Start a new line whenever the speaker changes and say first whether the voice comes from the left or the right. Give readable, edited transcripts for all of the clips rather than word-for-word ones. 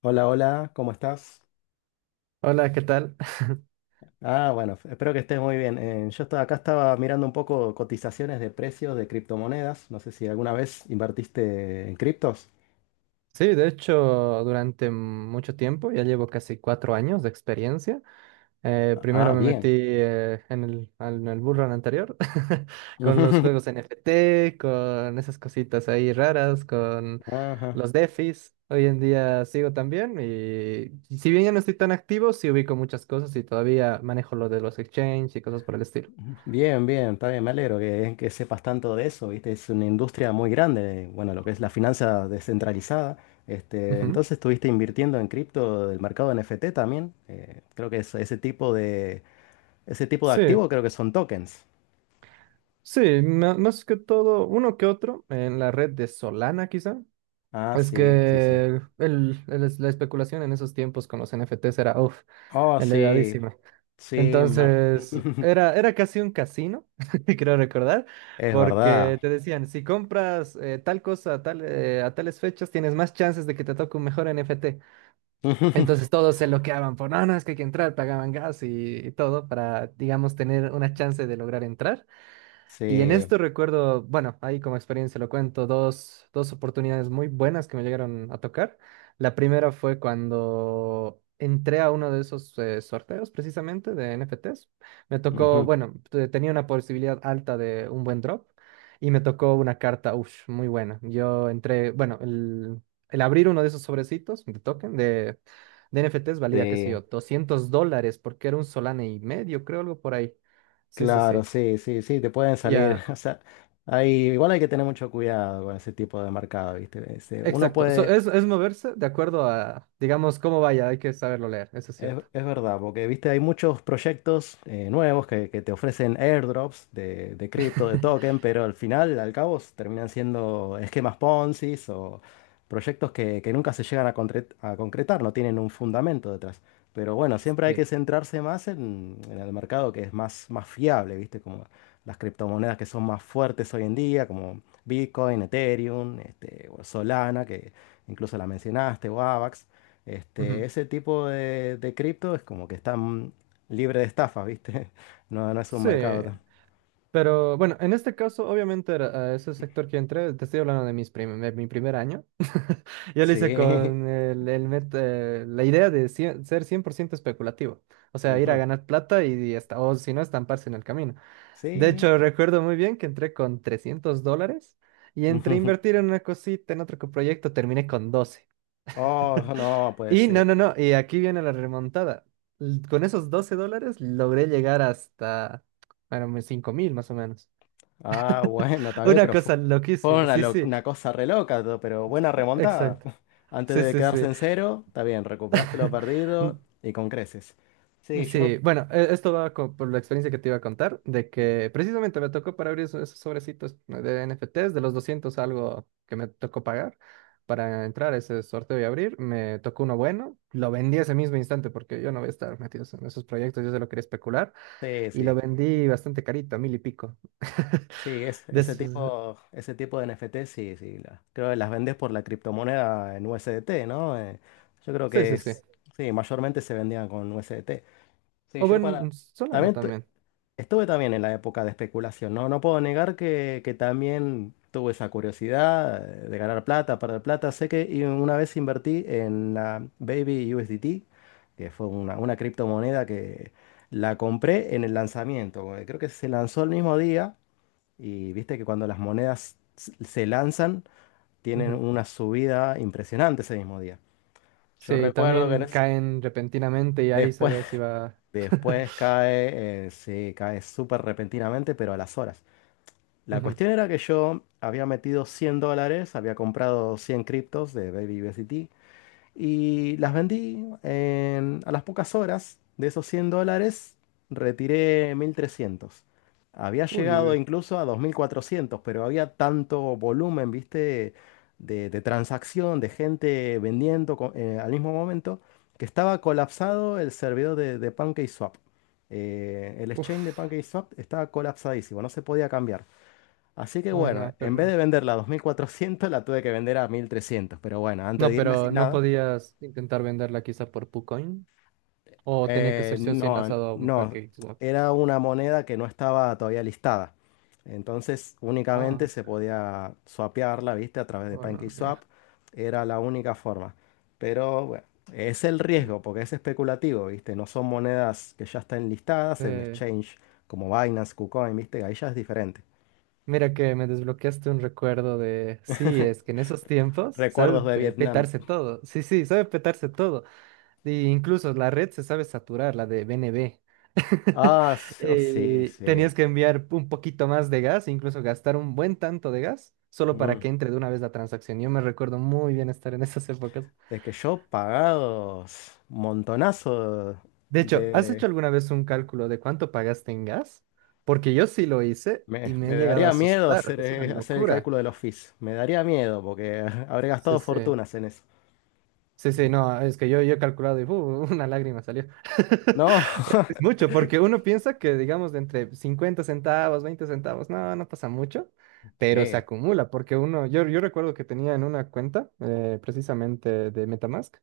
left: Hola, hola, ¿cómo estás?
right: Hola, ¿qué tal?
left: Ah, bueno, espero que estés muy bien. Yo estaba acá, estaba mirando un poco cotizaciones de precios de criptomonedas. No sé si alguna vez invertiste en criptos.
right: Sí, de hecho, durante mucho tiempo, ya llevo casi 4 años de experiencia. Primero
left: Ah,
right: me metí
left: bien.
right: en el bull run anterior con los juegos NFT, con esas cositas ahí raras, con
left: Ajá.
right: los DeFis. Hoy en día sigo también y si bien ya no estoy tan activo, sí ubico muchas cosas y todavía manejo lo de los exchanges y cosas por el estilo.
left: Bien, bien, está bien, me alegro que sepas tanto de eso, ¿viste? Es una industria muy grande, bueno, lo que es la finanza descentralizada. Este,
right: Ujú.
left: entonces estuviste invirtiendo en cripto del mercado NFT también. Creo que ese tipo de
right: Sí,
left: activo creo que son tokens.
right: sí, más que todo, uno que otro en la red de Solana quizá.
left: Ah,
right: Es
left: sí, sí, sí.
right: que el la especulación en esos tiempos con los NFTs era, uff,
left: Oh, sí,
right: elevadísima.
left: sí,
right: Entonces, era casi un casino, creo recordar,
left: es verdad.
right: porque te decían, si compras tal cosa a tales fechas, tienes más chances de que te toque un mejor NFT. Entonces todos se loqueaban por, no, no, es que hay que entrar, pagaban gas y todo para, digamos, tener una chance de lograr entrar. Y en
left: Sí,
right: esto recuerdo, bueno, ahí como experiencia lo cuento, dos oportunidades muy buenas que me llegaron a tocar. La primera fue cuando entré a uno de esos sorteos precisamente de NFTs. Me tocó,
left: ujú,
right: bueno, tenía una posibilidad alta de un buen drop y me tocó una carta, uff, muy buena. Yo entré, bueno, el abrir uno de esos sobrecitos de token de NFTs valía, qué sé yo,
left: sí,
right: $200 porque era un solane y medio, creo, algo por ahí. Sí, sí,
left: claro,
right: sí.
left: sí, sí, sí, te pueden salir.
right: Ya,
left: O sea, igual hay que tener mucho cuidado con ese tipo de mercado, ¿viste? Este, uno
right: exacto. So,
left: puede...
right: es moverse de acuerdo a, digamos, cómo vaya. Hay que saberlo leer, eso es
left: Es,
right: cierto.
left: es verdad, porque viste, hay muchos proyectos nuevos que te ofrecen airdrops de cripto, de token, pero al final, al cabo, terminan siendo esquemas Ponzi o proyectos que nunca se llegan a concretar, no tienen un fundamento detrás. Pero bueno, siempre hay
right: Sí.
left: que centrarse más en el mercado que es más fiable, viste, como las criptomonedas que son más fuertes hoy en día, como Bitcoin, Ethereum, este, o Solana, que incluso la mencionaste, o AVAX. Este,
right: Ujú.
left: ese tipo de cripto es como que están libre de estafa, ¿viste? No, no es un mercado
right: Sí.
left: tan...
right: Pero bueno, en este caso, obviamente, era, ese sector que entré, te estoy hablando de mi primer año. Yo lo hice
left: Sí.
right: con la idea de ser 100% especulativo. O sea, ir a
left: Ujú,
right: ganar plata y, hasta, o si no, estamparse en el camino. De
left: sí.
right: hecho, recuerdo muy bien que entré con $300 y entre
left: Ujú.
right: invertir en una cosita, en otro proyecto, terminé con 12.
left: Oh, no, pues
right: Y no,
left: sí.
right: no, no, y aquí viene la remontada. Con esos $12 logré llegar hasta, bueno, mis 5.000 más o menos.
left: Ah, bueno, está bien,
right: Una
left: pero
right: cosa
left: fue,
right: loquísima, sí, sí,
left: una cosa re loca, pero buena remontada.
right: exacto.
left: Antes
right: Sí,
left: de
right: sí,
left: quedarse
right: sí.
left: en cero, está bien, recuperaste lo perdido
right: N-
left: y con creces. Sí, yo...
right: Sí, bueno, esto va por la experiencia que te iba a contar, de que precisamente me tocó para abrir esos sobrecitos de NFTs, de los 200 algo que me tocó pagar para entrar a ese sorteo y abrir, me tocó uno bueno, lo vendí ese mismo instante porque yo no voy a estar metido en esos proyectos, yo solo quería especular.
left: Sí,
right: Y lo
left: sí.
right: vendí bastante carito, a mil y pico.
left: Sí, es,
right: De
left: ese
right: esos-
left: tipo, ese tipo de NFT, sí, sí. Creo que las vendes por la criptomoneda en USDT, ¿no? Yo creo
right: Sí,
left: que
right: sí, sí.
left: es, sí, mayormente se vendían con USDT. Sí,
right: O
left: yo para...
right: bueno, Solana
left: También
right: también.
left: estuve también en la época de especulación, ¿no? No puedo negar que también tuve esa curiosidad de ganar plata, perder plata. Sé que y una vez invertí en la Baby USDT, que fue una criptomoneda que la compré en el lanzamiento. Creo que se lanzó el mismo día. Y viste que cuando las monedas se lanzan, tienen
right: Ujú.
left: una subida impresionante ese mismo día. Yo
right: Sí,
left: recuerdo que
right: también caen repentinamente y ahí se
left: después,
right: ve si va.
left: después cae, sí, cae súper repentinamente, pero a las horas. La
right: Ujú.
left: cuestión era que yo había metido $100, había comprado 100 criptos de Baby BST. Y las vendí a las pocas horas. De esos $100, retiré 1.300. Había
right: Uy, uy,
left: llegado
right: uy.
left: incluso a 2.400, pero había tanto volumen, viste, de transacción, de gente vendiendo al mismo momento, que estaba colapsado el servidor de PancakeSwap. El exchange de
right: Uf.
left: PancakeSwap estaba colapsadísimo, no se podía cambiar. Así que
right: Uy,
left: bueno,
right: no, qué
left: en vez
right: horror.
left: de venderla a 2.400, la tuve que vender a 1.300. Pero bueno, antes
right: No,
left: de irme
right: pero
left: sin
right: no
left: nada.
right: podías intentar venderla quizá por PuCoin. O tenía que ser sí o sí
left: No,
right: enlazado a un
left: no,
right: package. ¿Swap?
left: era una moneda que no estaba todavía listada. Entonces únicamente
right: Ah,
left: se
right: OK.
left: podía swapearla, ¿viste? A través de
right: Oh, no, mira.
left: PancakeSwap. Era la única forma. Pero bueno, es el riesgo porque es especulativo, ¿viste? No son monedas que ya están listadas en exchange como Binance, KuCoin, ¿viste? Ahí ya es diferente.
right: Mira que me desbloqueaste un recuerdo de, sí, es que en esos tiempos sabe
left: Recuerdos de Vietnam.
right: petarse todo. Sí, sí, sabe petarse todo. E incluso la red se sabe saturar, la de BNB.
left: Ah, oh, sí,
right: Tenías
left: sí.
right: que enviar un poquito más de gas, incluso gastar un buen tanto de gas, solo para
left: Mm,
right: que entre de una vez la transacción. Yo me recuerdo muy bien estar en esas épocas.
left: Es que yo pagados montonazo
right: De hecho, ¿has hecho
left: de...
right: alguna vez un cálculo de cuánto pagaste en gas? Porque yo sí lo hice y
left: Me,
right: me he
left: me
right: llegado a
left: daría miedo
right: asustar.
left: hacer,
right: Es una
left: eh, hacer el
right: locura.
left: cálculo de los fees. Me daría miedo porque habré
right: Sí,
left: gastado
right: sí.
left: fortunas en eso.
right: Sí, sí,
left: Eh,
right: no, es que yo he calculado y ¡uh! una lágrima salió.
left: No,
right: Es mucho, porque uno piensa que, digamos, de entre 50 centavos, 20 centavos, no, no pasa mucho, pero se
left: sí,
right: acumula, porque uno, yo recuerdo que tenía en una cuenta, precisamente de MetaMask,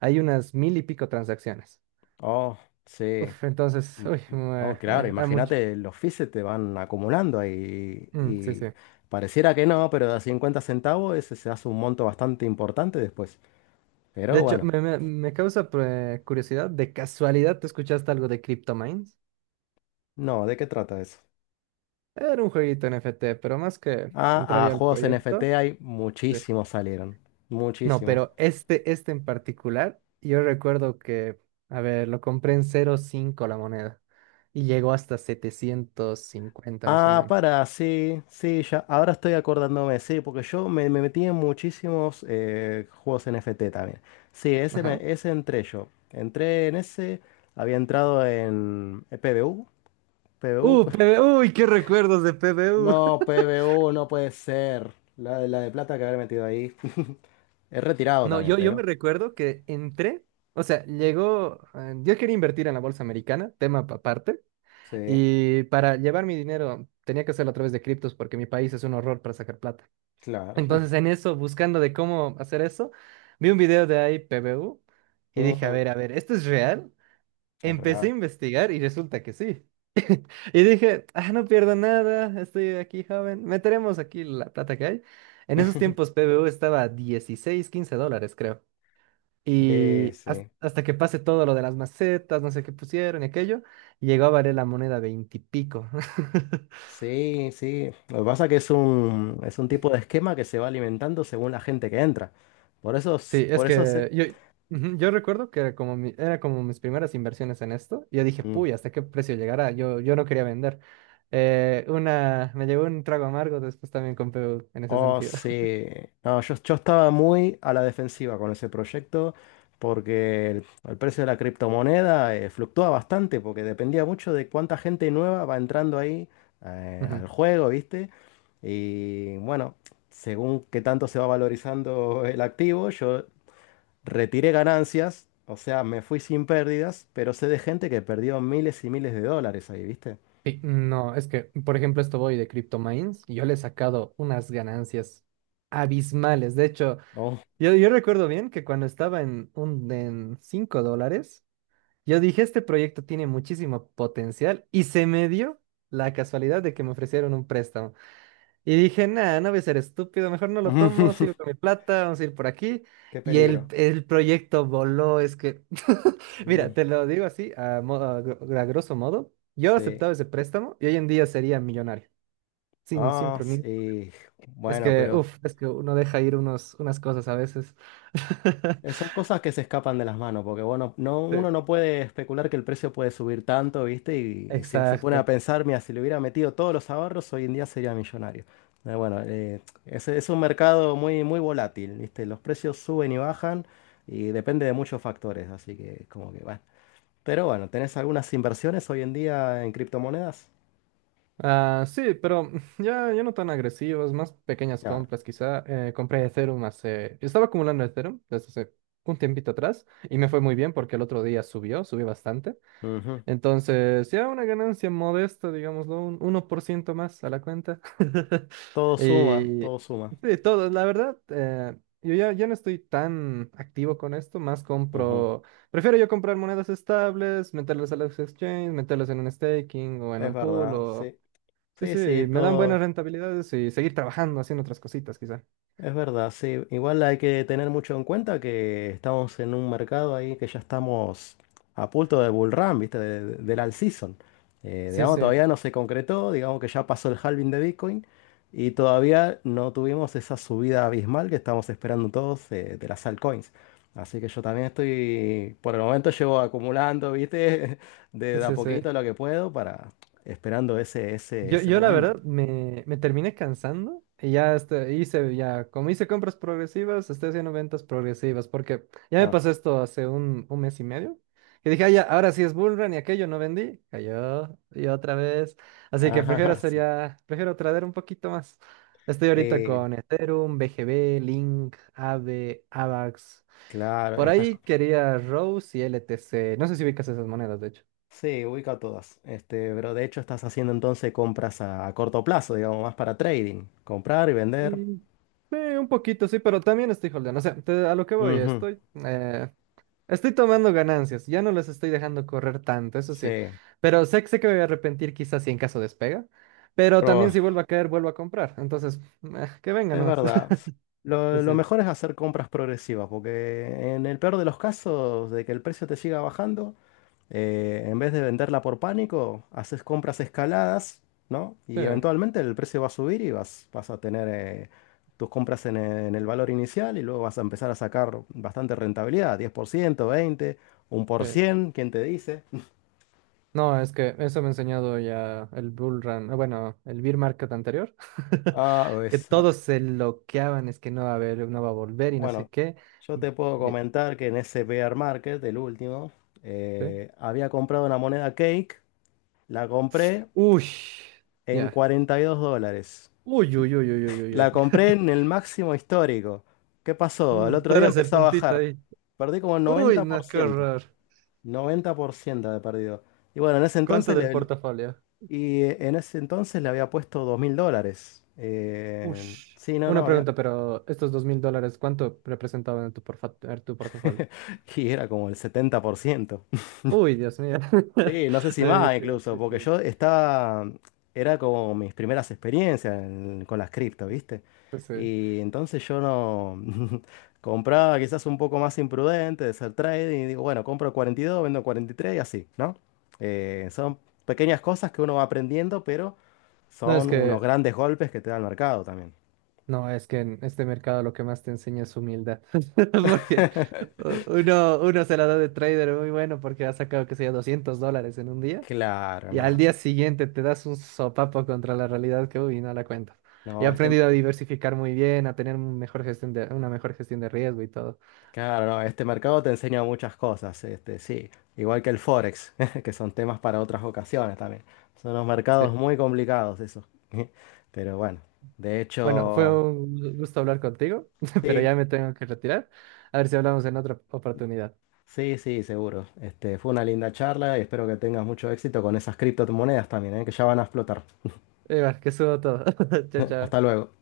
right: hay unas mil y pico transacciones.
left: oh, sí.
right: Uf, entonces,
left: Mm,
right: uy,
left: mm. Oh, claro,
right: era mucho.
left: imagínate, los fees se te van acumulando ahí
right: Mm, sí, sí.
left: y pareciera que no, pero de a 50 centavos ese se hace un monto bastante importante después.
right: De
left: Pero
right: hecho,
left: bueno,
right: me causa curiosidad, ¿de casualidad te escuchaste algo de CryptoMines?
left: no, ¿de qué trata eso?
right: Era un jueguito NFT pero más que
left: Ah, a
right: entraría al
left: juegos
right: proyecto.
left: NFT hay
right: Sí.
left: muchísimos salieron,
right: No,
left: muchísimos.
right: pero este en particular, yo recuerdo que, a ver, lo compré en 0,5 la moneda y llegó hasta 750 más o
left: Ah,
right: menos.
left: para, sí, sí, ya, ahora estoy acordándome, sí, porque yo me metí en muchísimos juegos NFT también. Sí, ese, me-
right: Ajá.
left: ese entré yo. Entré en ese, había entrado en PBU, PBU.
right: PB, uy, qué recuerdos de PBU.
left: No, PBU no puede ser. La de plata que haber metido ahí. He retirado
right: No,
left: también,
right: yo
left: pero.
right: me recuerdo que entré, o sea, llegó, yo quería invertir en la bolsa americana, tema aparte,
left: Sí,
right: y para llevar mi dinero tenía que hacerlo a través de criptos porque mi país es un horror para sacar plata.
left: claro.
right: Entonces, en eso, buscando de cómo hacer eso, vi un video de ahí AIPBU y dije,
left: Mm,
right: a ver, ¿esto es real?
left: es
right: Empecé a
left: real.
right: investigar y resulta que sí. Y dije, ah, no pierdo nada, estoy aquí joven, meteremos aquí la plata que hay. En esos tiempos PBU estaba a 16, $15, creo.
left: Eh,
right: Y
left: sí.
right: hasta que pase todo lo de las macetas, no sé qué pusieron y aquello, llegó a valer la moneda 20 y pico.
left: Sí, sí. Lo que pasa es que es un tipo de esquema que se va alimentando según la gente que entra. Por eso, s-
right: Sí, es
left: por eso se...
right: que yo, ujú, yo recuerdo que como era como mis primeras inversiones en esto, y yo dije,
left: Mm.
right: puy, ¿hasta qué precio llegará? Yo no quería vender. Una, me llevó un trago amargo, después también compré en ese
left: Oh,
right: sentido.
left: sí. No, yo estaba muy a la defensiva con ese proyecto porque el precio de la criptomoneda fluctúa bastante porque dependía mucho de cuánta gente nueva va entrando ahí,
right: Ujú.
left: al juego, ¿viste? Y bueno, según qué tanto se va valorizando el activo, yo retiré ganancias, o sea, me fui sin pérdidas, pero sé de gente que perdió miles y miles de dólares ahí, ¿viste?
right: Sí, no, es que, por ejemplo, esto voy de CryptoMines, y yo le he sacado unas ganancias abismales. De hecho,
left: Oh,
right: yo recuerdo bien que cuando estaba en, en $5, yo dije, este proyecto tiene muchísimo potencial, y se me dio la casualidad de que me ofrecieron un préstamo. Y dije, nada, no voy a ser estúpido, mejor no lo tomo, sigo con mi plata, vamos a ir por aquí.
left: qué
right: Y el,
left: peligro.
right: el proyecto voló, es que, mira,
left: Mm,
right: te lo digo así, a, mo- a gr- a grosso modo, yo
left: sí.
right: aceptaba ese préstamo y hoy en día sería millonario, sin
left: Ah,
right: prunir.
left: sí.
right: Es
left: Bueno,
right: que,
left: pero...
right: uff, es que uno deja ir unos, unas cosas a veces.
left: Son cosas que se escapan de las manos, porque bueno, no,
right: Sí.
left: uno no puede especular que el precio puede subir tanto, ¿viste? Y se pone
right: Exacto.
left: a pensar, mira, si le hubiera metido todos los ahorros, hoy en día sería millonario. Bueno, es un mercado muy, muy volátil, ¿viste? Los precios suben y bajan y depende de muchos factores, así que como que bueno. Pero bueno, ¿tenés algunas inversiones hoy en día en criptomonedas?
right: Ah, sí, pero ya, ya no tan agresivos, más pequeñas
left: Claro.
right: compras quizá. Compré Ethereum hace... Estaba acumulando Ethereum desde hace un tiempito atrás y me fue muy bien porque el otro día subió bastante.
left: Ujú.
right: Entonces, ya una ganancia modesta, digámoslo, un 1% más a la cuenta.
left: Todo suma,
right: Y
left: todo suma.
right: sí, todo, la verdad, yo ya no estoy tan activo con esto, más
left: Ujú.
right: compro... Prefiero yo comprar monedas estables, meterlas a los exchanges, meterlas en un staking o en
left: Es
right: un pool
left: verdad,
right: o
left: sí.
right: sí,
left: Sí,
right: sí,
left: sí,
right: me dan buenas
left: todo.
right: rentabilidades y seguir trabajando, haciendo otras cositas, quizá.
left: Es verdad, sí. Igual hay que tener mucho en cuenta que estamos en un mercado ahí que ya estamos a punto de bull run, ¿viste? Del all season. Eh,
right: Sí,
left: digamos,
right: sí,
left: todavía no se concretó, digamos que ya pasó el halving de Bitcoin y todavía no tuvimos esa subida abismal que estamos esperando todos, de las altcoins. Así que yo también estoy, por el momento llevo acumulando, ¿viste? De,
right: sí,
left: de a
right: sí, sí.
left: poquito lo que puedo para esperando ese, ese,
right: Yo,
left: ese
right: yo la
left: momento.
right: verdad me terminé cansando y ya este, hice, ya, como hice compras progresivas, estoy haciendo ventas progresivas, porque ya me
left: Ah,
right: pasó esto hace un mes y medio, y dije: "Ah, ya, ahora sí es bullrun", y aquello no vendí, cayó y otra vez. Así que prefiero
left: ajá,
right: hacer
left: sí.
right: ya, prefiero trader un poquito más. Estoy ahorita
left: Eh,
right: con Ethereum, BGB, Link, Aave, Avax.
left: claro,
right: Por
left: estás.
right: ahí quería Rose y LTC. No sé si ubicas esas monedas, de hecho.
left: Sí, ubica todas. Este, pero de hecho estás haciendo entonces compras a corto plazo, digamos, más para trading. Comprar y vender.
right: Mm, sí, un poquito, sí, pero también estoy holdeando. O sea, a lo que voy,
left: Ujú,
right: estoy, estoy tomando ganancias. Ya no las estoy dejando correr tanto, eso
left: sí,
right: sí. Pero sé que me voy a arrepentir quizás si en caso despega. Pero
left: pero
right: también si vuelve a caer, vuelvo a comprar. Entonces, que venga
left: es
right: nomás.
left: verdad.
right: Sí,
left: Lo
right: sí,
left: mejor es hacer compras progresivas, porque en el peor de los casos, de que el precio te siga bajando. En vez de venderla por pánico, haces compras escaladas, ¿no?
right: sí.
left: Y eventualmente el precio va a subir y vas a tener, tus compras en el valor inicial y luego vas a empezar a sacar bastante rentabilidad, 10%, 20,
right: Sí.
left: 1%, ¿quién te dice?
right: No, es que eso me ha enseñado ya el Bull Run, bueno, el Bear Market anterior,
left: Ah,
right: que
left: pues, ah,
right: todos se loqueaban, es que no va a haber, no va a volver y no sé
left: bueno,
right: qué.
left: yo te puedo
right: De-
left: comentar que en ese bear market, el último,
right: ¿Eh?
left: había comprado una moneda cake, la compré
right: Uy,
left: en
right: ya.
left: $42.
right: Uy, uy, uy, uy, uy, uy. Uy.
left: La compré en el máximo histórico. ¿Qué pasó? El
right: Mm, tú
left: otro día
right: eres el
left: empezó a
right: puntito
left: bajar.
right: ahí.
left: Perdí como
right: Uy, no, qué
left: 90%.
right: horror.
left: 90% de perdido. Y bueno,
right: ¿Cuánto del portafolio?
left: en ese entonces le había puesto $2.000. Eh,
right: Ush.
left: sí, no,
right: Una
left: no, había.
right: pregunta, pero estos $2.000, ¿cuánto representaban en tu, en tu portafolio?
left: Y era como el 70%.
right: Uy, Dios mío.
left: Sí, no sé si
right: Debería...
left: más incluso,
right: Sí,
left: porque
right: sí,
left: yo estaba, era como mis primeras experiencias con las cripto, ¿viste?
right: pues sí.
left: Y entonces yo no compraba quizás un poco más imprudente de hacer trading y digo, bueno, compro 42, vendo 43 y tres y así, ¿no? Son pequeñas cosas que uno va aprendiendo, pero
right: No, es
left: son unos
right: que
left: grandes golpes que te da el mercado también.
right: No, es que en este mercado lo que más te enseña es humildad. Porque uno se la da de trader muy bueno porque ha sacado, que sea $200 en un día
left: Claro,
right: y al día
left: nada.
right: siguiente te das un sopapo contra la realidad que, uy, no la cuentas. Y he
left: No, este...
right: aprendido a diversificar muy bien, a tener un mejor gestión de, una mejor gestión de riesgo y todo.
left: Claro, no, este mercado te enseña muchas cosas, este, sí, igual que el Forex, que son temas para otras ocasiones también. Son unos
right: Sí.
left: mercados muy complicados esos. Pero bueno, de
right: Bueno, fue
left: hecho,
right: un gusto hablar contigo, pero
left: sí,
right: ya me tengo que retirar. A ver si hablamos en otra oportunidad.
left: sí, sí, seguro. Este, fue una linda charla y espero que tengas mucho éxito con esas criptomonedas también, ¿eh? Que ya van a explotar.
right: Igual, que subo todo. Chao,
left: Hasta
right: chao.
left: luego.